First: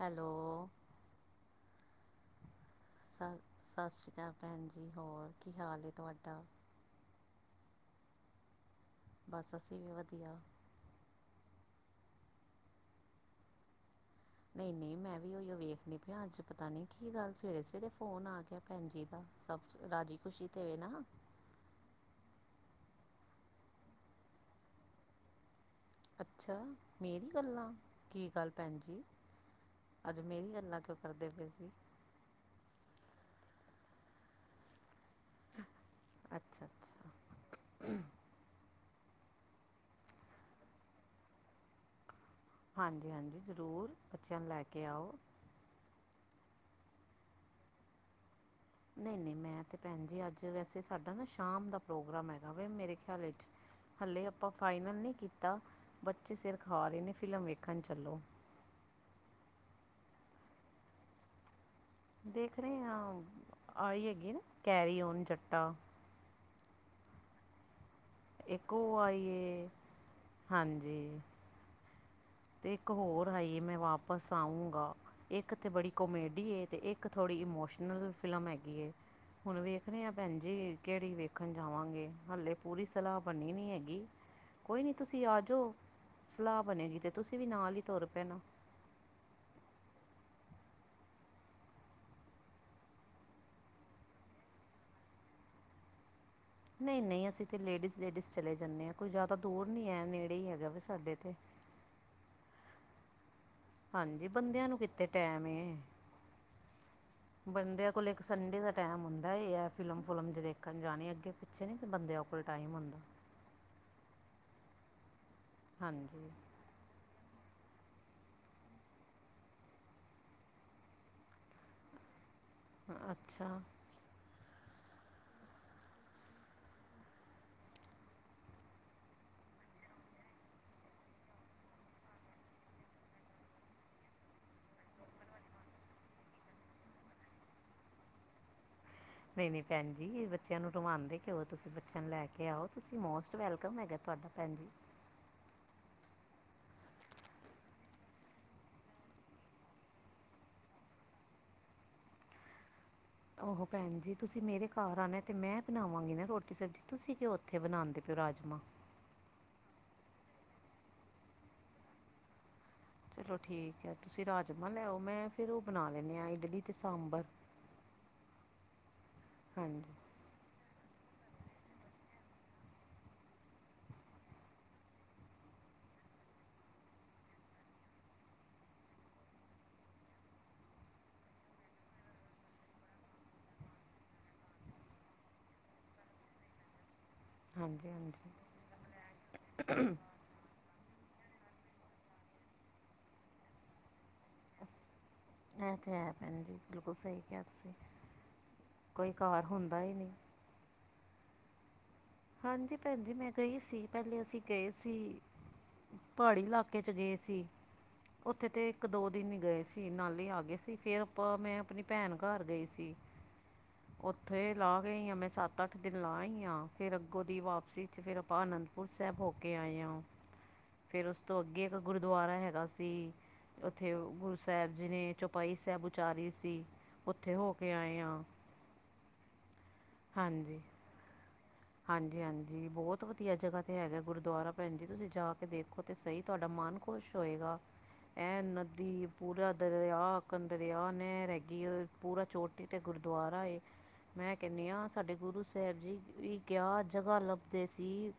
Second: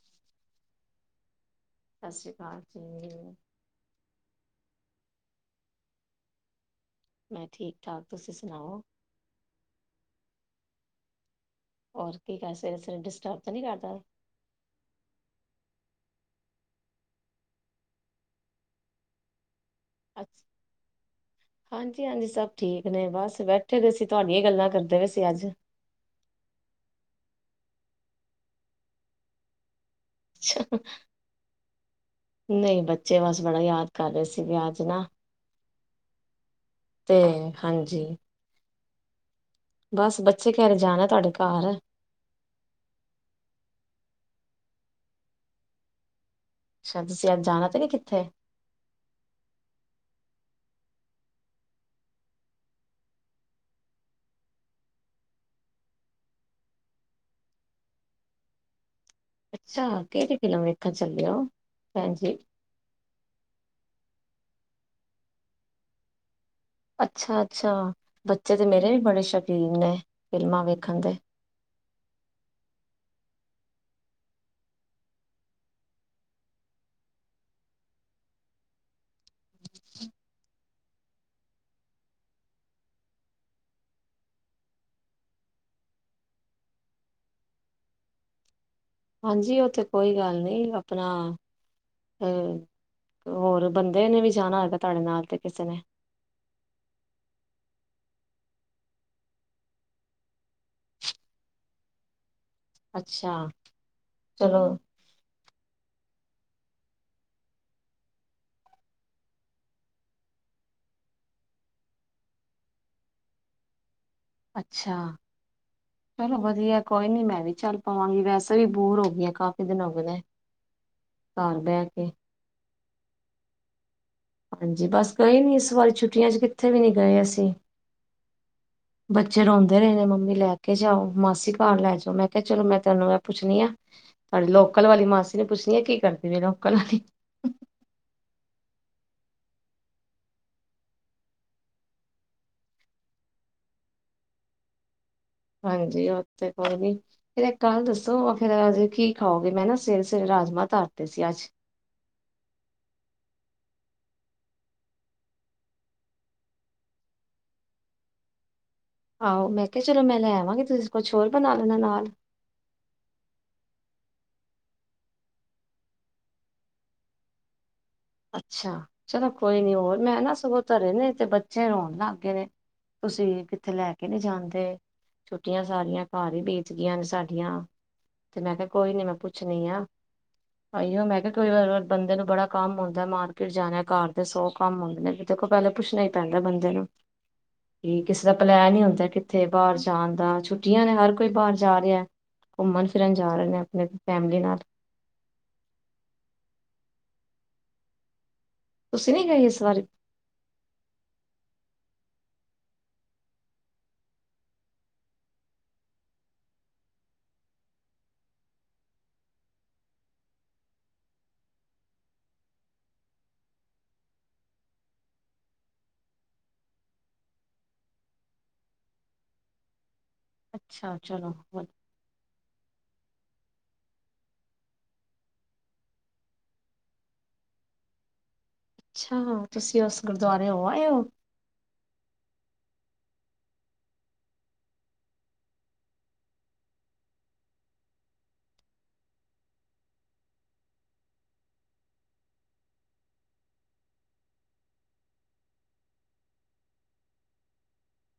Hello- ਸਤਿ ਸ੍ਰੀ ਅਕਾਲ! ਸ ਜੀ ਸਤਿ ਸ਼੍ਰੀ ਅਕਾਲ ਭੈਣ ਜੀ ਹੋਰ ਕੀ ਹਾਲ ਏ ਤੁਹਾਡਾ? ਮੈਂ ਠੀਕ ਠਾਕ ਤੁਸੀਂ ਸੁਣਾਓ? ਬਸ ਅਸੀਂ ਵੀ ਵਧੀਆ। ਹੋਰ ਕੀ ਕਰ ਸਵੇਰੇ-ਸਵੇਰੇ ਡਿਸਟਰਬ ਤੇ ਨਹੀ ਕਰਤਾ ਨਹੀਂ-ਨਹੀਂ ਮੈਂ ਵੀ ਉਹੀਓ ਵੇਖ ਨੀ ਪਿਆ ਅੱਜ ਪਤਾ ਨੀ ਕੀ ਗੱਲ ਸਵੇਰੇ ਸਵੇਰੇ ਫੋਨ ਆ ਗਿਆ ਪੈਣ ਜੀ ਦਾ ਸਬ ਰਾਜੀ ਅੱਛ ਖੁਸ਼ੀ ਤੇਵੇ ਨਾ ਹਾਂਜੀ ਹਾਂਜੀ ਸਭ ਠੀਕ ਨੇ ਬਸ ਬੈਠੇ ਦੇ ਸੀ ਤੁਹਾਡੀਆਂ ਹੀ ਗੱਲਾਂ ਕਰਦੇ ਵਏ ਸੀ ਅੱਜ ਅੱਛਾ ਮੇਰੀ ਗੱਲਾਂ ਕੀ ਗੱਲ ਪੈਣ ਜੀ ਅੱਜ ਮੇਰੀ ਗੱਲਾਂ ਕਿਉਂ ਕਰਦੇ ਪਏ ਸੀ? ਨਹੀਂ ਬੱਚੇ ਬਸ ਬੜਾ ਯਾਦ ਕਰ ਰਹੇ ਸੀਗੇ ਅੱਜ ਨਾ ਅੱਛਾ ਅੱਛਾ ਤੇ ਹਾਂਜੀ। ਬਸ ਬੱਚੇ ਕਹਿ ਰਹੇ ਜਾਣਾ ਤੁਹਾਡੇ ਘਾਰ ਹਾਂਜੀ-ਹਾਂਜੀ ਜ਼ਰੂਰ ਬੱਚਿਆਂ ਨੂੰ ਲੈ ਕੇ ਆਓ! ਅਛਾ। ਤੁਸੀਂ ਅੱਜ ਜਾਣਾ ਤੇ ਨੀ ਕਿੱਥੇ ਨਹੀਂ ਨਹੀਂ ਮੈਂ ਤੇ ਭੈਣ ਜੀ ਅੱਜ ਵੈਸੇ ਸਾਡਾ ਨਾ ਸ਼ਾਮ ਦਾ ਪ੍ਰੋਗਰਾਮ ਹੈਗਾ ਵ ਮੇਰੇ ਖਿਆਲ ਵਿੱਚ ਹਲੇੇ ਆਪਾਂ ਫਾਈਨਲ ਨਹੀਂ ਕੀਤਾ। ਬੱਚੇ ਸਿਰ ਖਾ ਰਹੇ ਨੇ ਫਿਲਮ ਵੇਖਣ ਚੱਲੋ ਅੱਛਾ। ਕਿਹੜੀ ਫ਼ਿਲਮ ਵੇਖਣ ਚੱਲੇ ਓ? ਦੇਖ ਰਹੇ ਹਾਂ। ਆਈ ਹੈਗੀਗੇ ਨਾ ਕੈਰੀਓਨ ਜੱਟਾ। ਅੱਛਾ ਅੱਛਾ ਬੱਚੇ ਤਾਂ ਇੱਕ ਮੇਰੇ ਉਹ ਵੀ ਬੜੇ ਆਈ ਏ ਸ਼ੌਕੀਨ ਨੇ ਫਿਲਮਾਂ ਵੇਖਣ ਦੇ ਤੇ ਇੱਕ ਹੋਰ ਆਈਏ ਮੈਂ ਵਾਪਿਸ ਆਊਂਗਾ ਇੱਕ ਤੇ ਬੜੀ ਕੋਮੇਡੀ ਏ ਤੇ ਇੱਕ ਥੋੜ੍ਹੀ ਇਮੋਸ਼ਨਲ ਫਿਲਮ ਹੈਗੀ ਹੈ। ਹੁਣ ਵੇਖਦੇ ਹਾਂ ਭੈਣ ਜੀ ਕੀ ਕਿਹੜੀ ਵੇਖਣ ਜਾਵਾਂਗੇ, ਹਾਲੇ ਪੂਰੀ ਸਲਾਹ ਬਣੀ ਨਹੀਂ ਹੈਗੀ। ਕੋਈ ਨਹੀਂ ਤੁਸੀਂ ਆ ਜਾਓ ਸਲਾਹ ਬਣੇਗੀ ਤੇ ਤੁਸੀਂ ਵੀ ਨਾਲ ਹੀ ਤੁਰ ਪੈਣਾ। ਹਾਂਜੀ। ਉਹਥੇ ਕੋਈ ਗੱਲ ਨਹੀਂ ਆਪਣਾ ਹ ਹੋਰ ਬੰਦੇ ਨੇ ਵੀ ਜਾਣਾ ਹੈਗਾ ਤੁਹਾਡੇ ਨਾਲ ਤੇ ਕਿਸੇ ਨੇ ਨਹੀਂ ਨਹੀਂ ਅਸੀਂ ਤੇ ਲੇਡੀਜ਼ ਲੇਡੀਜ਼ ਚਲੇ ਜਾਂਦੇ ਹਾਂ। ਕੋਈ ਜ਼ਿਆਦਾ ਦੂਰ ਨਹੀਂ ਹੈ ਨੇੜੇ ਹੀ ਹੈਗਾ ਵ ਸਾਡੇ ਤੋ ਅੱਛਾ ਹਾਂਜੀ ਚਲੋ ਬੰਦਿਆਂ ਨੂੰ ਕਿੱਥ ਟੈਮ ਏ ਬੰਦਿਆਂ ਕੋਲ ਇੱਕ ਸੰਡੇ ਦਾ ਟੈਮ ਹੁੰਦਾ ਐ। ਫਿਲਮ- ਫੁਲਮ ਚ ਦੇਖਣ ਜਾਣੀ। ਅੱਗੇ ਪਿੱਛੇ ਨੀ ਬੰਦੇ ਕੋਲ ਟਾਈਮ ਹੁੰਦਾਂ। ਅੱਛਾ ਹਾਂਜੀ ਚਲੋ ਵਧੀਆ। ਕੋਈ ਨੀ ਮੈਂ ਵੀ ਚੱਲ ਪਾਵਾਂਗੀ ਵੈਸੇ ਵੀ ਬੋਰ ਹੋ ਗਈਆਂ ਕਾਫੀ ਦਿਨ ਹੋ ਗੇ ਨੇ। ਘਰ ਬਹਿ ਕੇ ਅੱਛਾ ਹਾਂਜੀ। ਬਸ ਗਏ ਨੀ ਇਸ ਵਾਰੀ ਛੁੱਟੀਆਂ ਚ ਕਿੱਥੇ ਵੀ ਨਹੀਂੀ ਗਏ ਅਸੀਂ ਬੱਚੇ ਰੋਂਦੇ ਰਹੇ ਨੇ ਮੰਮੀ ਲੈ ਕੇ ਜਾਓ। ਮਾਸੀ ਘਰ ਲੈ ਜਾਓ। ਮੈਂ ਕਿਹਾ ਚਲੋ ਮੈਂ ਤੈਨੂੰ ਇਹ ਪੁੱਛਣੀ ਆ ਤੁਹਾਡੀੇ ਲੋਕਲ ਵਾਲੀ ਮਾਸੀ ਨੇ ਪੁੱਛਣੀ ਆ ਕੀ ਕਰਦੀ ਵੀੇ ਲੋਕਲ ਵਾਲੀ ਨਹੀਂ ਨਹੀਂ ਭੈਣ ਜੀ ਇਹ ਬੱਚਿਆਂ ਨੂੰ ਰੁਵਾਦੇ ਕਿਉ ਤੁਸੀਂ ਬੱਚਿਆਂ ਨੂੰ ਲੈ ਕੇ ਆਓ। ਤੁਸੀ ਮੋਸਟ ਵੈਲਕਮ ਹੈਗਾ। ਤੁਹਾਡੀ ਭੈਣ ਜੀ। ਹਾਂਜੀ ਉਹ ਤੇ ਕੋਈ ਨੀ ਫੇਿਰ ਇੱਕ ਗੱਲ ਦੱਸੋ ਫੇਰ ਅਜੇ ਕੀ ਖਾਓਗੇ ਮੈਂ ਨਾ ਸਵੇਰੇ ਸਵੇਰੇ ਰਾਜਮਾ ਤਾਰਦੇ ਸੀ ਅੱਜ ਉਹ ਭੈਣ ਜੀ ਤੁਸੀਂ ਮੇਰੇ ਘਰ ਆਉਣਾ ਤੇ ਮੈਂ ਬਣਾਵਾਂਗੀ ਨਾ ਰੋਟੀ ਸਬਜ਼ੀ ਤੁਸੀਂ ਕਿਉਂ ਉੱਥੇ ਬਣਾਂਦੇ ਪੈ ਓ ਰਾਜਮਾਂ ਆਹੋ ਮੈਂ ਕਿਹਾ ਚਲੋ ਮੈਂ ਲੈ ਆਵਾਂਗੀ ਤੁਸੀਂ ਕੁਛ ਹੋਰ ਬਣਾ ਲੈਣਾ ਨਾਲ ਚਲੋ ਠੀਕ ਹੈ। ਤੁਸੀਂ ਰਾਜਮਾਂ ਲੈਓ ਮੈਂ ਫਿਰ ਉਹ ਬਣਾ ਲੈਂਦੇ ਹਾਂ ਇਡਲੀ ਤੇ ਸਾਂਬਰ। ਅੱਛਾ। ਚਲੋ ਕੋਈ ਨੀ ਹਾਂਜੀ ਹੋਰ ਮੈਂ ਨਾ ਸਗੋਂ ਧਰੇ ਨੇ ਤੇ ਬੱਚੇ ਰੋਣ ਲੱਗ ਗਏ ਨੇ ਤੁਸੀਂ ਕਿੱਥੇ ਲੈ ਕੇ ਨਹੀਂ ਜਾਂਦੇ। ਛੁੱਟੀਆਂ ਸਾਰੀਆਂ ਘਰ ਹੀ ਬੀਤ ਚ ਗਈਆਂ ਨੇ ਸਾਡੀਆਂ। ਤੇ ਮੈਂ ਕਿਹਾ ਕੋਈ ਨੀ ਮੈਂ ਪੁੱਛਣੀ ਆ। ਆਈਓ ਮੈਂ ਕਿਹਾ ਕੋਈ ਬੰਦੇ ਨੂੰ ਬੜਾ ਕੰਮ ਆਉਂਦਾ ਮਾਰਕਿਟ ਜਾਣਾ ਘਰ ਦੇ ਸੌ ਕੰਮ ਮੰਗਦੇ ਦੇਖੋ ਪਹਿਲਾਂ ਪੁੱਛਣਾ ਹੀ ਪੈਂਦਾ ਬੰਦੇ ਨੂੰ ਹਾਂਜੀ ਕਿ ਕਿਸੇ ਹਾਂਜੀ ਦਾ ਪਲੈਨ ਹੀ ਹੁੰਦਾ ਕਿੱਥੇ ਬਾਹਰ ਜਾਣ ਦਾ ਛੁੱ ਛੁਟੀਆਂ ਆਂ ਨੇ ਹਰ ਕੋਈ ਬਾਹਰ ਜਾ ਰਿਹਾ ਘੁੰਮਣ- ਫਿਰਨ ਜਾ ਰਹੇ ਨੇ ਆਪਣੇ ਫੈਮਲੀ ਨਾਲ। ਇਹ ਤੇ ਹੈ ਭੈਣ ਜੀ। ਬਿਲਕੁਲ ਸਹੀ ਕਿਹਾ ਤੁਸੀਂ ਕੋਈ ਤੁਸੀਂ ਨੀ ਗਏ ਘਰ ਇਸ ਵਾਰੀ ਹੁੰਦਾ ਹੀ ਨਹੀਂ। ਹਾਂਜੀ ਭੈਣ ਜੀ, ਮੈਂ ਗਈ ਸੀ ਪਹਿਲੇ ਅਸੀਂ ਗਏ ਸੀ। ਪਹਾੜੀ ਇਲਾਕੇ ਚ ਗਏ ਸੀ। ਉੱਥੇ ਤੇ ਇੱਕ ਦੋ ਦਿਨ ਗਏ ਸੀ। ਨਾਲੇ ਆ ਗਏ ਸੀ ਫੇਿਰ ਆਪਾਂ ਮੈਂ ਆਪਣੀ ਭੈਣ ਘਰ ਗਈ ਸੀ। [unintelligible] ਉੱਥੇ ਲਾਹ ਆਈ ਆ। ਮੈਂ ਸੱਤ -ਅੱਠ ਦਿਨ ਲਾਹ ਆਾਂਈ ਆ। ਫਿਰ ਅੱਗੋਂ ਦੀ ਵਾਪਸੀ 'ਚ ਫਿਰ ਆਪਾਂ ਅਨੰਦਪੁਰ ਸਾਹਿਬ ਹੋ ਕੇ ਆਏ ਹਾਂ ਅੱਛਾ ਫੇਿਰ ਉਸ ਚਲੋ ਤੋਂ ਵ ਅੱਗੇ ਇੱਕ ਗੁਰਦੁਆਰਾ ਹੈਗਾ ਸੀ ਉੱਥੇ ਗੁਰੂ ਸਾਹਿਬ ਜੀ ਨੇ ਚੌਪਾਈ ਸਾਹਿਬ ਉਚਾਰੀ ਸੀ ਉੱਥੇ ਹੋ ਕੇ ਆਏ ਆ ਅੱਛਾ ਤੁਸੀਂ ਉਸ ਗੁਰਦੁਆਰੇ ਹੋ ਆਏ ਹੋ ਹਾਂਜੀ ਹਾਂਜੀ ਬਹੁਤ ਵਧੀਆ ਜਗ੍ਹਾ ਤੇ ਹੈਗਾ ਗੁਰਦੁਆਰਾ ਭੈਣ ਜੀ ਤੁਸੀਂ ਜਾ ਕੇ ਦੇਖੋ ਤੇ ਸਹੀ ਤੁਹਾਡਾ ਮਨ ਖੁਸ਼ ਹੋਏਗਾ ਇਹ ਨਦੀ ਪੂਰਾ ਦਰਿਆ ਕੰ ਦਰਿਆ ਨੇ ਰਹਿਗੀ ਪੂਰਾ ਚੋਟੀ ਤੇ ਗ ਗੁਰਦੁਆਾਰਰਾ ਏ ਮੈਂ ਕਹਿੰਦੀ ਹਾਂ ਸਾਡੇ ਗੁਰੂ ਸਾਹਿਬ ਜੀ ਵੀ ਕਿਆ ਜਗ੍ਹਾ ਲੱਭਦੇ ਸੀ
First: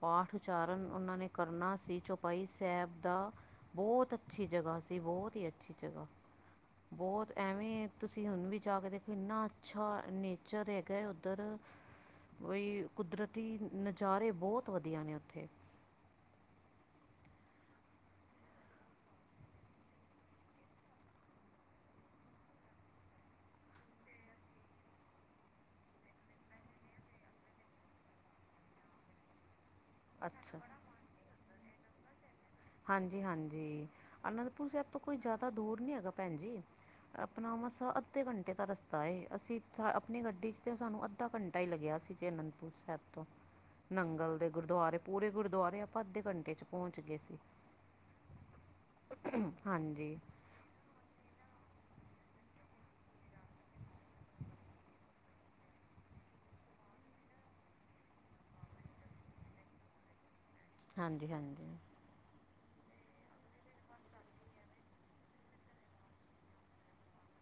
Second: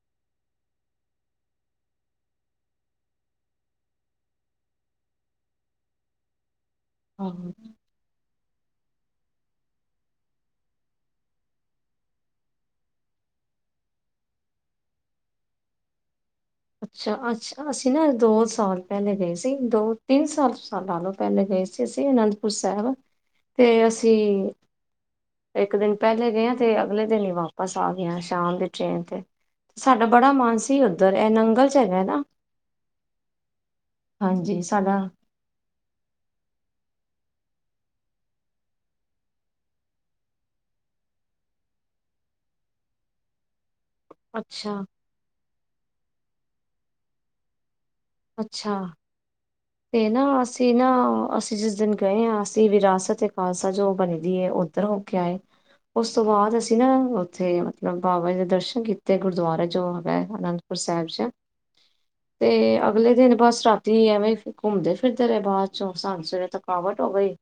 ਪਾਠ ਉਚਾਰਨ ਉਹਨਾਂ ਨੇ ਕਰਨਾ ਸੀ ਚੌਪਾਈ ਸਾਹਿਬ ਦਾ ਬਹੁਤ ਅੱਛੀ ਜਗ੍ਹਾ ਸੀ ਬਹੁਤ ਹੀ ਅੱਛੀ ਜਗ੍ਹਾ ਬਹੁਤ ਆਹੋ। ਐਵੇਂ ਤੁਸੀਂ ਹੁਣ ਵੀ ਜਾ ਕੇ ਦੇਖੋ ਇਨਾ ਅੱਛਾ ਨੇਚਰ ਹੈਗਾ ਉੱਧਰ ਬਈ ਕੁਦਰਤੀ ਨਜ਼ਾਰੇ ਬਹੁਤ ਵਧੀਆ ਨੇ ਉੱਥੇ ਅੱਛਾ ਅੱਛਾ ਅਸੀਂ ਨਾ ਦੋ ਸਾਲ ਪਹਿਲੇ ਗਏ ਸੀ ਦੋ ਤਿੰਨ ਸਾਲ ਸਾਲਾਂ ਲਓ ਪਹਿਲੇ ਗਏ ਗਏ ਸੀ ਅਸੀਂ ਅਨੰਦਪੁਰ ਸਾਹਿਬ ਤੇ ਅਸੀਂ ਇੱਕ ਦਿਨ ਪਹਿਲੇ ਗਏ ਤੇ ਅਗਲੇ ਦਿਨ ਹੀ ਵਾਪਸ ਆ ਗਿਆ ਸ਼ਾਮ ਦੀ ਟ੍ਰੇਨ ਤੇ ਸਾਡਾ ਬੜਾ ਮਨ ਅੱਛਾ ਸੀ ਉੱਧਰ ਇਹ ਨੰਗਲ ਚ ਰਿਹਾ ਨਾ ਹਾਂਜੀ ਹਾਂਜੀ ਹਾਂਜੀ ਅਨੰਦਪੁਰ ਸਾਹਿਬ ਸਾਡਾ ਤੋਂ ਕੋਈ ਜ਼ਿਆਦਾ ਦੂਰ ਨੀ ਹੈਗਾ ਭੈਣ ਜੀ ਆਪਣਾ ਮਸ ਅੱਧੇ ਘੰਟੇ ਦਾ ਰਸਤਾ ਏ ਅਸੀਂ ਆਪਣੀ ਗੱਡੀ 'ਚ ਤਾਂ ਸਾਨੂੰ ਅੱਧਾ ਘੰਟਾ ਹੀ ਲੱਗਿਆ ਸੀ ੀਚ ਅਨੰਦਪੁਰ ਸਾਹਿਬ ਤੋਂ ਨੰਗਲ ਦੇ ਅੱਛਾ ਗੁਰਦੁਆਰੇ ਪੂਰੇ ਗੁਰਦੁਆਰੇ ਆਪਾਂ ਅੱਧੇ ਘੰਟੇ 'ਚ ਪਹੁੰਚ ਗਏ ਸੀ ਅੱਛਾ ਤੇ ਹਾਂਜੀ ਨਾ ਅਸੀਂ ਨਾ ਅ ਸੀਂ ਜਿਸ ਦਿਨ ਗਏ ਹਾਂ ਅਸੀਂ ਵਿਰਾਸਤ ਏ ਖਾਲਸਾ ਜੋ ਬਣੀਦੀ ਹੈ ਉੱਧਰ ਹੋ ਕੇ ਆਏ ਉਸ ਤੋਂ ਬਾਅਦ ਅਸੀਂ ਨਾ ਉੱਥੇ ਮਤਲਬ ਬਾਬਾ ਜੀ ਦੇ ਦਰਸ਼ਨ ਕੀਤੇ ਗੁਰਦੁਆਰੇ ਜੋ ਹੈਗਾ ਆਨੰਦ ਹਾਂਜੀ ਹਾਂਜੀ ਤੇ ਅਗਲੇ ਦਿਨ ਬਸ ਰਾਤੀ ਹੀ ਐਵੇਂ ਘੁੰਮਦੇ ਫਿਰਦੇ ਰਹੇ ਬਾਅਦ ਚੋਂ ਸਾਨੂੰ ਸਵੇਰੇ ਥਕਾਵਟ ਹੋ ਗਈ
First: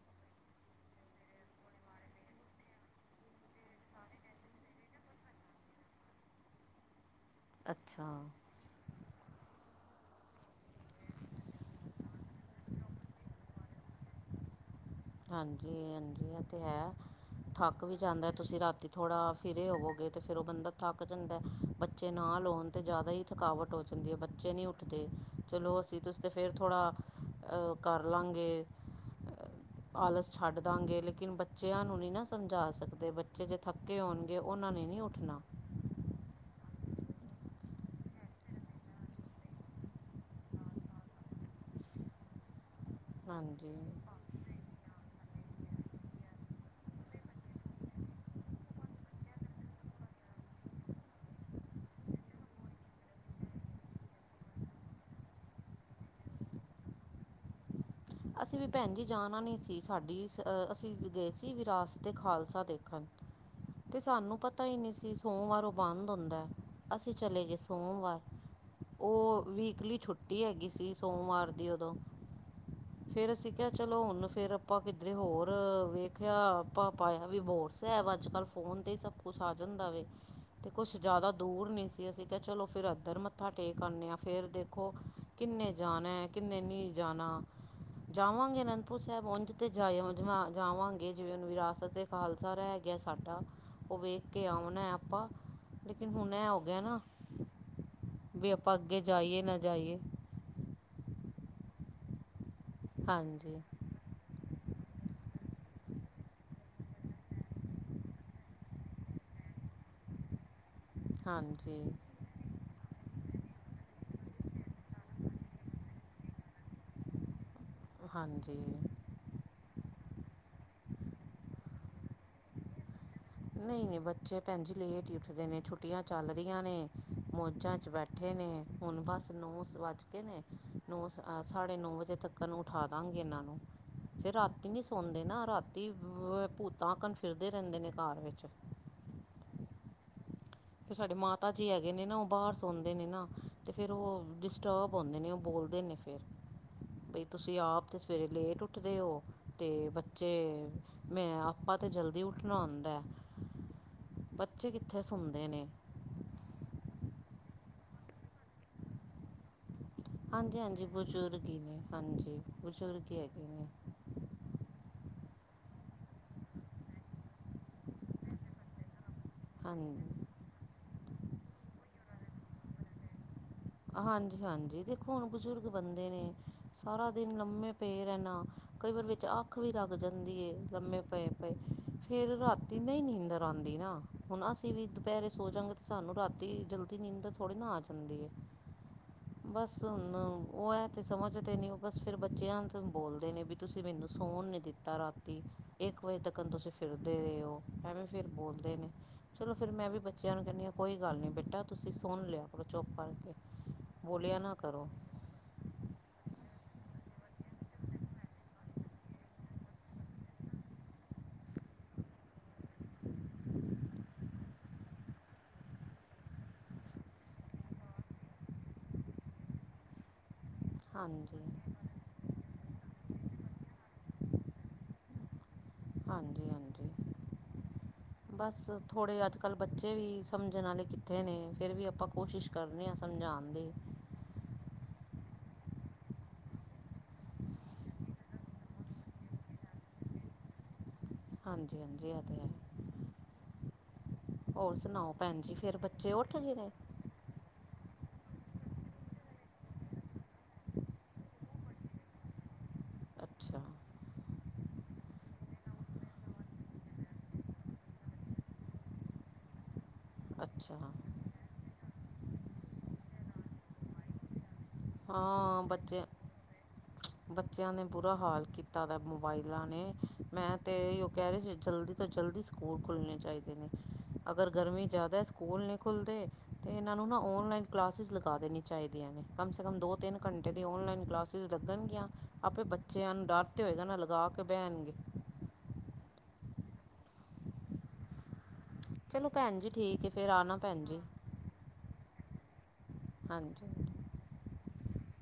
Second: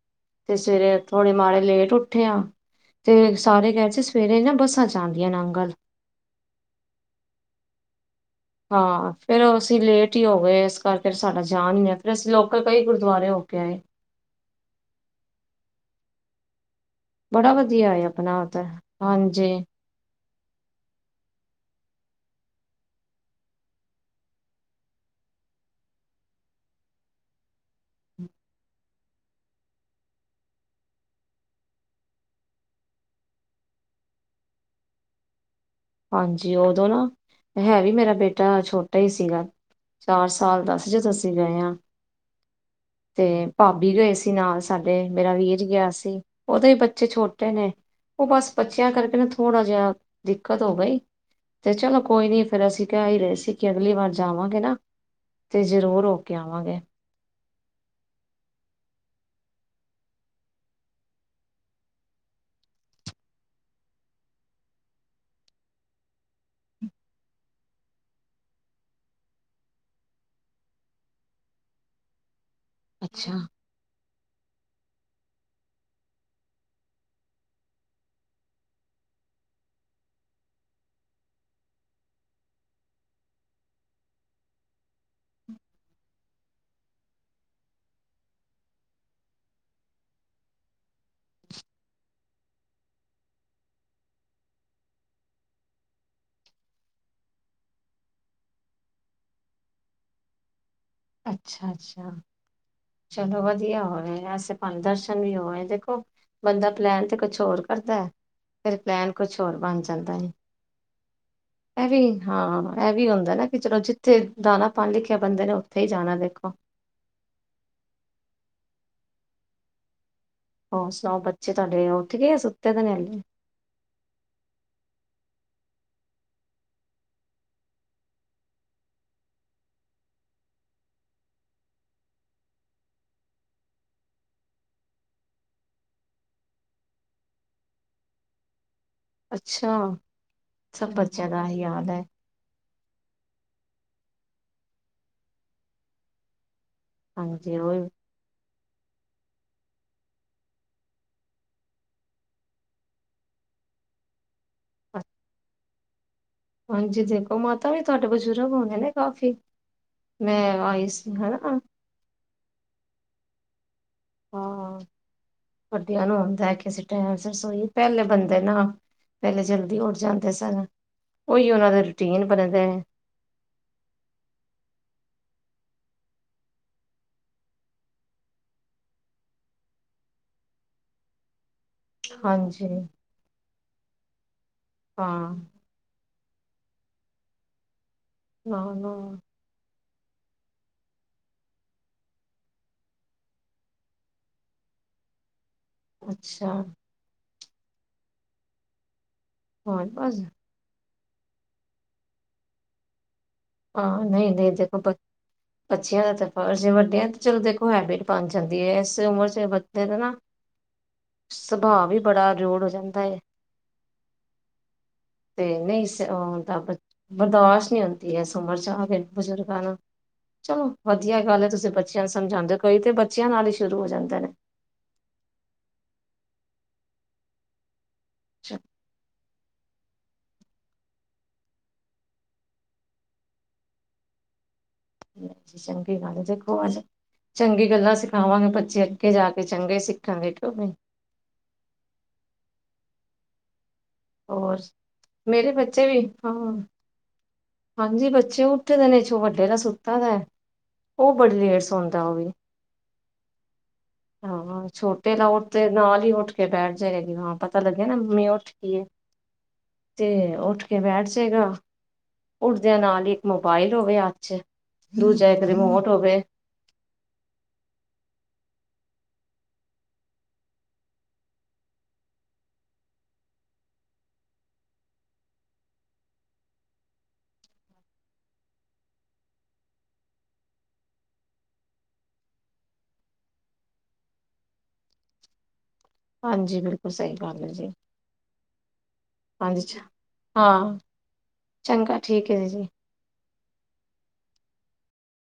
ਤੇ ਸਵੇਰੇ ਥੋੜੇ ਮਾੜੇ ਲੇਟ ਉੱਠੇ ਆ ਤੇ ਸਾਰੇ ਕਹਿ ਸੀ ਸਵੇਰੇ ਨਾ ਬੱਸਾਂ ਜਾਂਦੀਆਂ ਨੇ ਨੰਗਲ। ਅੱਛਾ ਹਾਂ, ਫੇਰ ਅਸੀਂ ਲੇਟ ਹੀ ਹੋ ਗਏ। ਇਸ ਕਰਕੇ ਸਾਡਾ ਜਾਣ ਨੀ ਹੋਇਆ। ਫਿਰ ਅਸੀਂ ਲੋਕਲ ਕਈ ਗੁਰਦੁਆਰੇ ਹੋ ਓਕੇ ਹਾਂਜੀ ਹਾਂਜੀ ਆ ਤੇ ਹੈ ਬੜਾ ਥੱਕ ਵਧੀਆ ਵੀ ਹੈ ਜਾਂਦਾ ਆਪਣਾ ਤੁਸੀਂ ਉਧਰ ਰਾਤੀ ਥੋੜਾ ਹਾਂਜੀ ਫਿਰੇ ਹੋਵੋਗੇ ਅਤੇ ਫਿਰ ਉਹ ਬੰਦਾ ਥੱਕ ਜਾਂਦਾ ਬੱਚੇ ਨਾ ਲਾਉਣ ਤਾਂ ਜ਼ਿਆਦਾ ਹੀ ਥਕਾਵਟ ਹੋ ਜਾਂਦੀ ਹੈ ਬੱਚੇ ਨਹੀਂ ਉੱਠਦੇ ਚਲੋ ਅਸੀਂ ਤੁਸੀ ਤੇ ਫੇਿਰ ਥੋੜ੍ਹਾ ਅਹ ਕਰ ਲਾਂਗੇ ਆਲਸ ਛੱਡ ਦਾਂਗੇ ਲੇਕਿਨ ਬੱਚਿਆਂ ਨੂੰ ਨਹੀਂ ਨਾ ਸਮਝਾ ਸਕਦੇ ਬੱਚੇ ਜੇ ਥੱਕੇ ਹੋਣਗੇ ਉਹਨਾਂ ਨੇ ਨਹੀਂ ਉੱਠਣਾ ਹਾਂਜੀ ਉਦੋਂ ਨਾ ਹੈ ਵੀ ਮੇਰਾ ਬੇਟਾ ਛੋਟਾ ਹੀ ਸੀਗਾ ਚਾਰ ਸਾਲ ਦੱਸ ਚ ਤੁਸੀਂ ਗਏ ਹ ਤੇ ਹਾਂਜੀ ਭਾਬੀ ਗਏ ਸੀ ਨਾਲ ਸਾਡੇ ਮੇਰਾ ਵੀ ਇਹ ਗਿਆ ਸੀ ਉਹਦੇ ਹੀ ਬੱਚੇ ਛੋਟੇ ਨੇ ਉਹ ਬਸ ਬੱਚਿਆਂ ਕਰਕੇ ਨਾ ਥੋੜਾ ਜਿਹਾ ਕਦੋਂ ਬਈ ਤੇ ਚਲੋ ਕੋਈ ਨਹੀਂੀ ਫਿਰ ਅਸੀਂ ਕਹਿ ਹੀ ਰਹੇ ਸੀ ਕਿ ਅਗਲੀ ਵਾਰ ਜਾਵਾਂਗੇ ਨਾ ਤੇ ਜ਼ਰੂਰ ਹੋ ਕੇ ਆਵਾਂਗੇ ਅਸੀਂ ਵੀ ਭੈਣ ਜੀ ਜਾਣਾ ਨਹੀਂ ਸੀ ਸਾਡੀ ਅਸੀਂ ਗਏ ਸੀ ਵਿਰਾਸ ਤੇ ਖਾਲਸਾ ਦੇਖਣ ਤੇ ਸਾਨੂੰ ਪਤਾ ਹੀ ਨਹੀਂ ਸੀ ਸੋਮਵਾਰ ਉਹ ਬੰਦ ਹੁੰਦਾ ਅਸੀਂ ਚਲੇ ਗਏ ਸੋਮਵਾਰ ਉਹ ਵੀਕਲੀ ਛੁੱਟੀ ਹੈਗੀ ਸੀ ਸੋਮਵਾਰ ਦੀ ਉਦੋਂ ਅੱਛਾ ਫੇਰ ਅਸੀਂ ਕਿਹਾ ਚਲੋ ਹੁਣ ਫੇਿਰ ਆਪਾਂ ਕਿੱਧਰੇ ਹੋਰ ਵੇਖਿਆ ਆਪਾਪਾਇਆ ਵੀ ਬੋਰਸਹਿਬ ਅੱਜ ਕੱਲ ਫੋਨ ਤੇ ਹੀ ਸਭ ਕੁੱਛ ਆ ਜਾਂਦਾ ਹੁੰਦਾ ਵੇ ਤੇ ਕੁਛ ਜ਼ਿਆਦਾ ਦੂਰ ਨੀ ਸੀ। ਅਸੀਂ ਕਿਹਾ ਚਲੋ ਫੇਰ ਅੱਧਰ ਮੱਥਾ ਟੇਕ ਆਉਂਦੇ ਹਾਂ। ਫੇਰ ਦੇਖੋ ਕਿੰ ਕਿਨੇ ਜਾਣਾ ਹੈ, ਕਿੰਨੇ ਨਹੀਂ ਜਾਣਾ ਜਾਵਾਂਗੇ ਅਨੰਦਪੁਰ ਸਾਹਿਬ ਉਝ ਤੇ ਜਾ ਜਾਵਾਂਗੇ, ਜਿਵੇਂ ਉਹਨੂੰ ਵਿਰਾਸਤ ਖਾਲਸਾ ਰਹਿ ਗਿਆ ਸਾਡਾ ਉਹ ਵੇਖ ਕੇ ਆਉਣਾ ਆਪਾਂ, ਲੇਕਿਨ ਹੁਣ ਐ ਹੋ ਗਿਆ ਨਾ ਵੀ ਆਪਾਂ ਅੱਗੇ ਜਾਈਏ ਨਾ ਜਾਈਏ ਅੱਛਾ -ਅੱਛਾ, ਚਲੋ ਹਾਂਜੀ ਵਧੀਆ ਹੋਵੇ ਸ ਦਰਸ਼ਨ ਵੀ ਹੋਵੇ ਦੇਖੋ ਬੰਦਾ ਪਲੈਣ ਤੇ ਕੁਛ ਹੋਰ ਕਰਦਾ ਹੈ ਫ ਪਲੈਨ ਕੁਛ ਹੋਰ ਬਣ ਜਾਂਦਾ ਐ। ਹਾਂਜੀ ਇਹ ਵੀ ਹਾਂ ਇਹ ਵੀ ਹੁੰਦਾ ਹੁੰਦਾ ਨਾ ਕਿ ਚਲੋ ਜਿੱਥੇ ਦਾਣਾ -ਪਾਣੀ ਲਿਖਿਆ ਬੰਦੇ ਨੇ ਉੱਥੇ ਹੀ ਜਾਣਾ ਦੇਖੋ। ਜੀ ਹੋਰ ਸੁਣਾਓ ਬੱਚੇ ਤੁਹਾਡੇ ਉੱਥੇ ਗਏ, ਸੁੱਤੇ ਤੇ ਨੇਲੇ ਨਹੀ -ਨਹੀਂ, ਬੱਚੇ ਭੈਣ ਜ ਲੇਟ ਹੀ ਉੱਠਦੇ ਨੇ ਛੁੱਟੀਆਂ ਚੱਲਦੀਹੀਆਂ ਨੇ ਮੌਜਾਂ ਚ ਬੈਠੇ ਨੇ ਨੇ ਹੁਣ ਬਸ ਨੌ ਵੱਜ ਕੇ ਨੇ ਨੌ ਸਾਢੇ ਨੌ ਵਜੇ ਤੱਕ ਨੂੰ ਉਠਾ ਦਾਂਗੇ ਇਹ ਫੇਰ ਰਾਤੀ ਨੀ ਸੌਦੇ ਨਾ ਰਾਤੀ ਭੂਤਾਂ ਆਕਣ ਫਿਰਦੇ ਰਹਿੰਦੇ ਨੇ ਘਰ ਵਿੱਚ ਅੱਛਾ ਸਭ ਤੇ ਸਾਡੇ ਬੱਚਿਆਂ ਦਾ ਮਾਤਾ ਇਹੀ ਜੀ ਹਾਲ ਹੈਗੇ ਹੈ। ਨੇ ਨਾ ਉਹ ਬਾਹਰ ਸੁਣਦੇ ਨੇ ਨਾ ਅਤੇ ਫਿਰ ਉਹ ਡਿਸਟਰਬ ਹੁੰਦੇ ਨੇ ਉਹ ਬੋਲਦੇ ਨੇ ਫਿਰ ਬਈ ਹਾਂਜੀ, ਤੁਸੀਂ ਆਪ ਉਹੀ ਤੇ ਸਵੇਰੇ ਲੇਟ ਉੱਠਦੇ ਉਹ ਤੇ ਬੱਚੇ ਮੈਂ ਆਪਾਂ ਤਾਂ ਜਲਦੀ ਉੱਠਣਾ ਹੁੰਦਾ ਹੈ। ਬੱਚੇ ਕਿੱਥੇ ਸੁਣਦੇ ਨੇ ਹਾਂਜੀ, ਦੇਖੋ ਮਾਤਾ ਵੀ ਤੁਹਾਡੇ ਬਜ਼ੁਰਗ ਹੋ ਗਏ ਨੇ ਕਾਫੀ। ਹਾਂਜੀ- ਹਾਂਜੀ, ਬਜ਼ੁਰਗ ਹੀ ਨੇ। ਹਾਂਜੀ, ਬਜ਼ੁਰਗ ਹੀ ਹੈਗੇ ਨੇ। ਹਾਂ ਵਡੀਆਂ ਨੂੰ ਹੁੰਦਾ ਹੈ ਕਿ ਅਸੀਂ ਟੈਮ ਸਿਰ ਸੋਇਏ, ਪਹਿਲੇ ਬੰਦੇ ਨਾ ਪਹਿਲੇ ਜਲਦੀ ਉਠ ਹਾਂਜੀ ਜਾਂਦੇ ਸਨ, ਉਈ ਉਹਨਾਂ ਤਾਂ ਰੂਟੀਨ ਬਣਦਾ ਐ ਹਾਂਜੀ ਹਾਂਜੀ ਦੇਖੋ ਹੁਣ ਬਜ਼ੁਰਗ ਬੰਦੇ ਨੇ ਸਾਰਾ ਦਿਨ ਲੰਮੇ ਪਏ ਰਹਿਣਾ। ਕਈ ਵਾਰ ਵਿੱਚ ਅੱਖ ਵੀ ਲੱਗ ਜਾਂਦੀ ਹੈ ਲੰਮੇ ਪਏ -ਪਏ ਫੇਰ ਹਾਂਜੀ ਰਾਤੀ ਨਹੀਂ ਨੀਂਦਰ ਆਉਂਦੀ ਨਾ, ਹੁਣ ਅਸੀਂ ਵੀ ਦੁਪਹਿਰੇ ਹਾਂ। ਸੋ ਜਾਾਂਗੇ ਤੇ ਸਾਨੂੰ ਰਾਤੀ ਜਲਦੀ ਨੀਂਦਰ ਥੋੜੀ ਨਾ ਆ ਜਾਂਦੀ ਏ ਹਨ ਬਸ ਹੁਣ ਉਹ ਹੈ ਤਾਂ ਸਮਝ ਤਾਂ ਨਹੀਂ ਉਹ ਬਸ ਫਿਰ ਬੱਚਿਆਂ ਤੋਂ ਬੋਲਦੇ ਨੇ ਵੀ ਤੁਸੀਂ ਮੈਨੂੰ ਸੌਣ ਨਹੀਂ ਦਿੱਤਾ ਰਾਤੀ ਇੱਕ ਵਜੇ ਤੱਕ ਅੱਛਾ, ਤੁਸੀਂ ਫਿਰਦੇ ਰਹੇ ਹੋ ਐਵੇਂ ਫਿਰ ਬੋਲਦੇ ਨੇ ਚਲੋ ਫਿਰ ਹੋਰ ਮੈਂ ਵੀ ਬਸ ਬੱਚਿਆਂ ਨੂੰ ਕਹਿੰਦੀ ਹਾਂ ਕੋਈ ਗੱਲ ਨੀ ਬੇਟਾ ਤੁਸੀਂ ਸੁੋਣ ਲਿਆ ਕਰੋ ਚੁੱਪ ਕਰਕੇ ਹਾਂ, ਨਹੀਂ- ਬੋਲਿਆ ਨਹੀਂ ਨਾ ਦੇਖੋ ਕਰੋ ਬੱਚਿਆਂ ਦਾ ਤਾ ਫਰਜ ਹੈ ਵੱਡਿਆਂ ਤੇ ਚਲੋ ਦੇਖੋ ਹੈਬਿਟ ਬਣ ਜਾਂਦੀ ਹੈ ਇਸ ਉਮਰ ਚ ਬਦੇ ਦੇ ਨਾ ਸੁਭਾਅ ਵੀ ਬੜਾ ਰੁੜ ਹੋ ਜਾਂਦਾ ਹੈ। ਤੇ ਨਹੀਂ ਹਦਾ ਬਰਦਾਸ਼ਤ ਨਹੀਂ ਹੁੰਦਾ ਤੇ ਇਸ ਉਮਰ ਚ ਆਕੇ, ਬਜ਼ੁਰਗਾਂ ਨਾਲ, ਚਲੋ ਵਧੀਆ ਹਾਂਜੀ ਗੱਲ ਹੈ ਤੁਸੀਂ ਬੱਚਿਆਂ ਨੂੰ ਸਮਝਾਉਂਦੇ ਕੋਈ ਤੇ ਬੱਚਿਆਂ ਨਾਲ ਹੀ ਸ਼ੁਰੂ ਹੋ ਜਾਂਦੇ ਨੇ ਹਾਂਜੀ- ਹਾਂਜੀ ਬਸ ਥੋੜੇ ਅੱਜ -ਕੱਲ ਕੱਲ੍ਹ ਬੱਚੇ ਵੀ ਸਮਝਣ ਵਾਲੇ ਕਿੱਥੇ ਨੇ ਫਿਰ ਵੀ ਆਪਾਂ ਕੋਸ਼ਿਸ਼ ਕਰਨੇ ਹਾਂ ਸਮਝਾਉਣ ਦੀ ਚੰਗੀ ਗੱਲ ਹੈ ਦੇਖੋ ਅੱਜ ਚੰਗੀ ਗੱਲਾਂ ਸਿਖਾਵਾਂਗੇ ਬੱਚੇ ਅੱਗੇ ਜਾ ਕੇ ਚੰਗੇ ਸਿੱਖਾਂਗੇ ਕਿਉਂ ਨਹੀਂ। ਹਾਂਜੀ-ਹਾਂਜੀ ਇਹ ਤੇ ਹੈ। ਹੋਰ ਸੁਣਾਓ ਭੈਣ ਮੇਰੇ ਜੀ ਫਿਰ ਵੀ ਬੱਚੇ ਹਾਂ ਉੱਠ ਗਏ ਨੇ ਹਾਂਜੀ ਬੱਚੇ ਉੱਠਦੇ ਨੇ ਵੱਡੇ ਦਾ ਸੁੱਤਾ ਦਾ ਉਹ ਬੜੀ ਲੇਟ ਸੌਦਾ ਉਹ ਵੀ ਅੱਛਾ। ਹਾਂ ਛੋਟ ਤਾਂ ਉੱਠ ਤੇ ਨਾਲ ਹੀ ਉੱਠ ਕੇ ਬੈਠ ਜਾਏਗੀ ਹਾਂ ਪਤਾ ਲੱਗਿਆ ਨਾ ਮੰਮੀ ਉੱਠ ਗਈ ਏ। ਤੇ ਉੱਠ ਕੇ ਅੱਛਾ ਬੈਠ ਜਾਏਗਾ ਉੱਠਦਿਆਂ ਨਾਲ ਹੀ ਇੱਕ ਮੋਬਾਇਲ ਹੋ ਗਿਆ ਹੱਥ ਚ ਦੂਜਾ ਇੱਕ ਹਾਂ ਰਿਮੋਟ ਬੱਚੇ ਹੋਵੇ ਬੱਚਿਆਂ ਨੇ ਬ ਬੁਰਾ ਹਾਲ ਕੀਤਾ ਦਾ ਮੋਬਾਇਲਾਂ ਨੇ ਮੈਂ ਤੇ ਇਹ ਉਹ ਕਹਿ ਰਹੇ ਸੀ ਜਲਦੀ ਤੋਂ ਜਲਦੀ ਸਕੂਲ ਖੁੱਲ ਣੇ ਚਾਹੀਦੇ ਨੇ ਅਗਰ ਗਰਮੀ ਜ਼ਿਆਦਾ ਸਕੂਲ ਨਹੀਂ ਖੁੱਲ੍ਹਦੇ ਤਾਂ ਇਹਨਾਂ ਨੂੰ ਨਾ ਔਨਲਾਈਨ ਕਲਾਸਿਸ ਲਗਾ ਦੇਣੀਆਂ ਚਾਹੀਦੀਆਂ ਨੇ ਕਮ ਸੇ ਮ ਦੋ ਤਿੰਨ ਘੰਟੇ ਦੀ ਔਨਲਾਈਨ ਕਲਾਸਿਸ ਲੱਗਣਗੀਆਂ ਆਪੇ ਬੱਚਿਆਂ ਨੂੰ ਡਰ ਤੇ ਹੋਏਗਾ ਨਾ ਲਗਾ ਕੇ ਬਹਿ ਪੇਣਗੇ [inaudible] ਹਾਂਜੀ, ਬਿਲਕੁਲ ਸਹੀ ਗੱਲ ਏ ਜੀ। ਚਲੋ ਭੈਣ ਜੀ ਹਾਂਜੀ ਠੀਕ ਹੈ, ਫਿਰ ਆਣਾ ਹਾਂ ਭੈਣ ਜੀ। ਚੰਗਾ ਠੀਕ ਏ ਜੀ। ਹਾਂਜੀ-ਹਾਂਜੀ।